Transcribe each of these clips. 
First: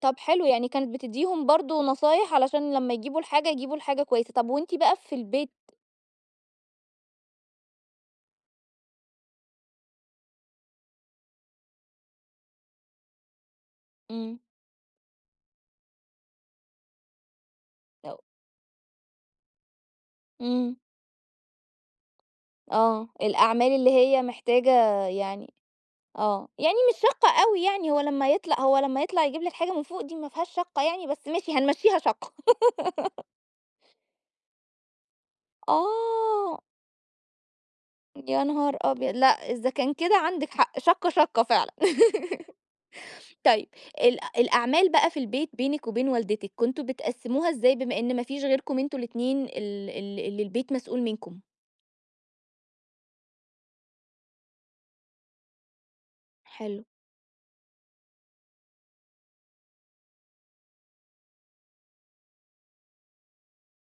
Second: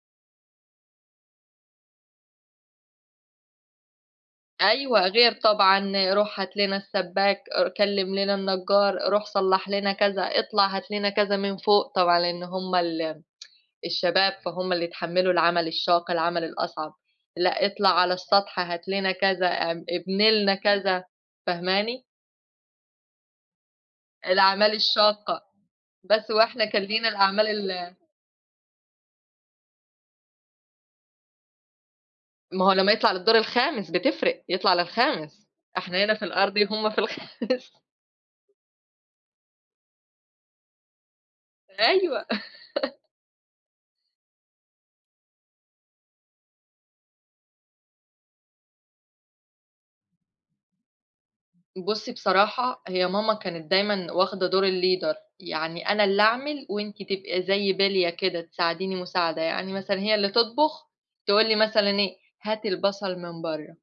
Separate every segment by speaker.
Speaker 1: طَب حلو، يعني كانت بتديهم برضه نصايح علشان لمّا يجيبوا الحاجة يجيبوا الحاجة كويّسة، طَب وأنتِ بقى
Speaker 2: أيوَه،
Speaker 1: في
Speaker 2: غير
Speaker 1: البيت
Speaker 2: طبعًا، روح هات لنا السباك، كلِم لنا النجار، روح صلّح لنا كذا اطلع هات لنا كذا من فوق، طبعًا لأن هُم ال الشباب
Speaker 1: إمم.
Speaker 2: فهُم اللي يتحملوا العمل الشاق العمل الأصعب، لأ اطلع على
Speaker 1: آآ.
Speaker 2: السطح هات لنا كذا أ ابني لنا
Speaker 1: إمم.
Speaker 2: كذا فاهماني؟
Speaker 1: آه، الأعمال اللي هي محتاجة
Speaker 2: الأعمال الشاقة،
Speaker 1: يعني
Speaker 2: بس هو
Speaker 1: آه،
Speaker 2: إحنا
Speaker 1: يعني
Speaker 2: كان
Speaker 1: مش
Speaker 2: لينا
Speaker 1: شاقّة
Speaker 2: الأعمال
Speaker 1: أوي يعني،
Speaker 2: ال
Speaker 1: هو لمّا يطلع هو لمّا يطلع يجيب لِك حاجة من فوق دي ما فيهاش شاقّة يعني بس ماشي هنمشيها شاقّة.
Speaker 2: ما هو لمّا يطلع للدور الخامس بتفرق يطلع للخامس، إحنا هنا في
Speaker 1: آه.
Speaker 2: الأرضي هُم في الخامس
Speaker 1: يا نهار أبيض! لأ إذا كان كده عندِك حق، شاقّة، شاقّة فعلًا،
Speaker 2: أيوه.
Speaker 1: طيّب ال الأعمال بقى في البيت بينك وبين والدتِك كنتم بتقسموها إزاي بما إن ما فيش غيركم أنتم الاتنين ال ال اللي البيت مسؤول منكم؟
Speaker 2: بُصّي بصراحة هي ماما كانت دايمًا واخدة دور الleader يعني أنا اللي أعمل
Speaker 1: حلو.
Speaker 2: وأنتِ تبقى زي بليّة كده، تساعديني مساعدة يعني مثلًًا هي اللي تطبخ، تقول لي مثلًا إيه هاتي البصل من برّه.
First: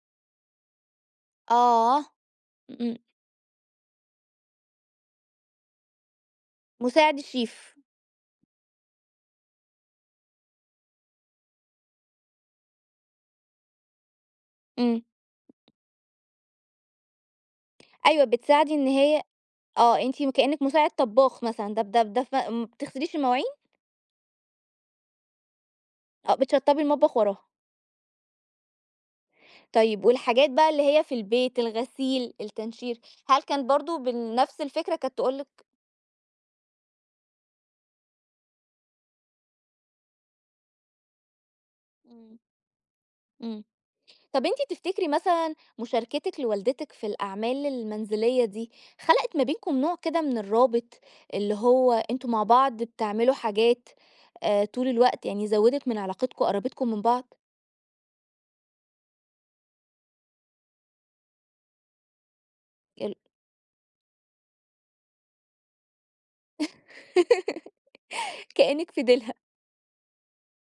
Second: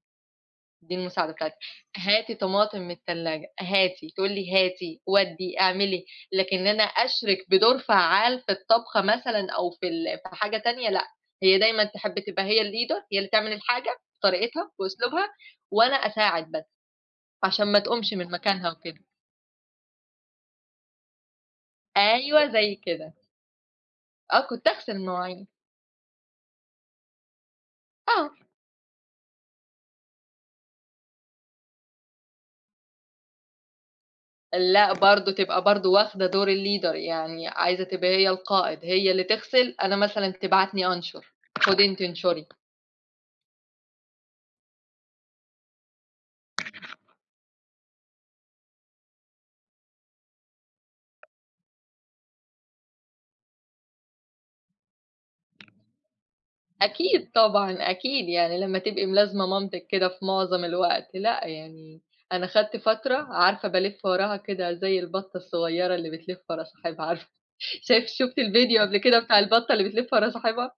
Speaker 2: دي المساعدة بتاعتها
Speaker 1: آه،
Speaker 2: هاتي طماطم من
Speaker 1: إمم.
Speaker 2: التلاجة، هاتي، تقول لي هاتي ودِّي اعملي لكن إن أنا
Speaker 1: مساعد
Speaker 2: أشرِك
Speaker 1: الشيف.
Speaker 2: بدور فعّال في الطبخة مثلًا أو في ال في حاجة تانية لأ، هي دايمًا تحب تبقى هي الleader هي اللي تعمل الحاجة بطريقتها
Speaker 1: إمم.
Speaker 2: وأسلوبها وأنا أساعد بس عشان ما تقومش
Speaker 1: أيوَه
Speaker 2: من مكانها
Speaker 1: بتساعدي إن
Speaker 2: وكده.
Speaker 1: هي آه، أنتِ كأنّك مساعدة طباخ مثلًا ده
Speaker 2: أيوه
Speaker 1: [unintelligible] ما
Speaker 2: زي كده.
Speaker 1: بتغسليش المواعين؟
Speaker 2: آه، كنت اغسل المواعين.
Speaker 1: آه بتشطبي المطبخ وراها.
Speaker 2: آه.
Speaker 1: طيّب والحاجات بقى اللي هي في البيت، الغسيل التنشير، هل كان برضه بنفس
Speaker 2: لأ
Speaker 1: الفكرة كانت
Speaker 2: برضه
Speaker 1: تقول
Speaker 2: تبقى
Speaker 1: لِك
Speaker 2: برضه واخدة دور الleader يعني عايزة تبقى هي القائد هي اللي تغسل أنا مثلًا تبعتني أنشر خدي أنتِ
Speaker 1: إمم
Speaker 2: أنشري.
Speaker 1: إمم. طَب أنت تفتكري مثلًا مشاركتِك لوالدتِك في الأعمال المنزلية دي خلقت ما بينكم نوع كده من الرابط، اللي هو أنتم مع بعض بتعملوا حاجات آآ، طول الوقت يعني زودت من علاقتكم قربتكوا من
Speaker 2: أكيد
Speaker 1: بعض؟
Speaker 2: طبعًا، أكيد، يعني لمّا تبقي ملازمة مامتِك كده في معظم الوقت، لأ يعني، أنا خدت
Speaker 1: ال
Speaker 2: فترة عارفة بالِفّ وراها كده زي البطة الصغيّرة اللي بتلف ورا صاحبها، عارفة شايف شُفتِ الفيديو
Speaker 1: كإنِك
Speaker 2: قبل
Speaker 1: في
Speaker 2: كده
Speaker 1: ديلها.
Speaker 2: بتاع البطة اللي بتلف ورا صاحبها؟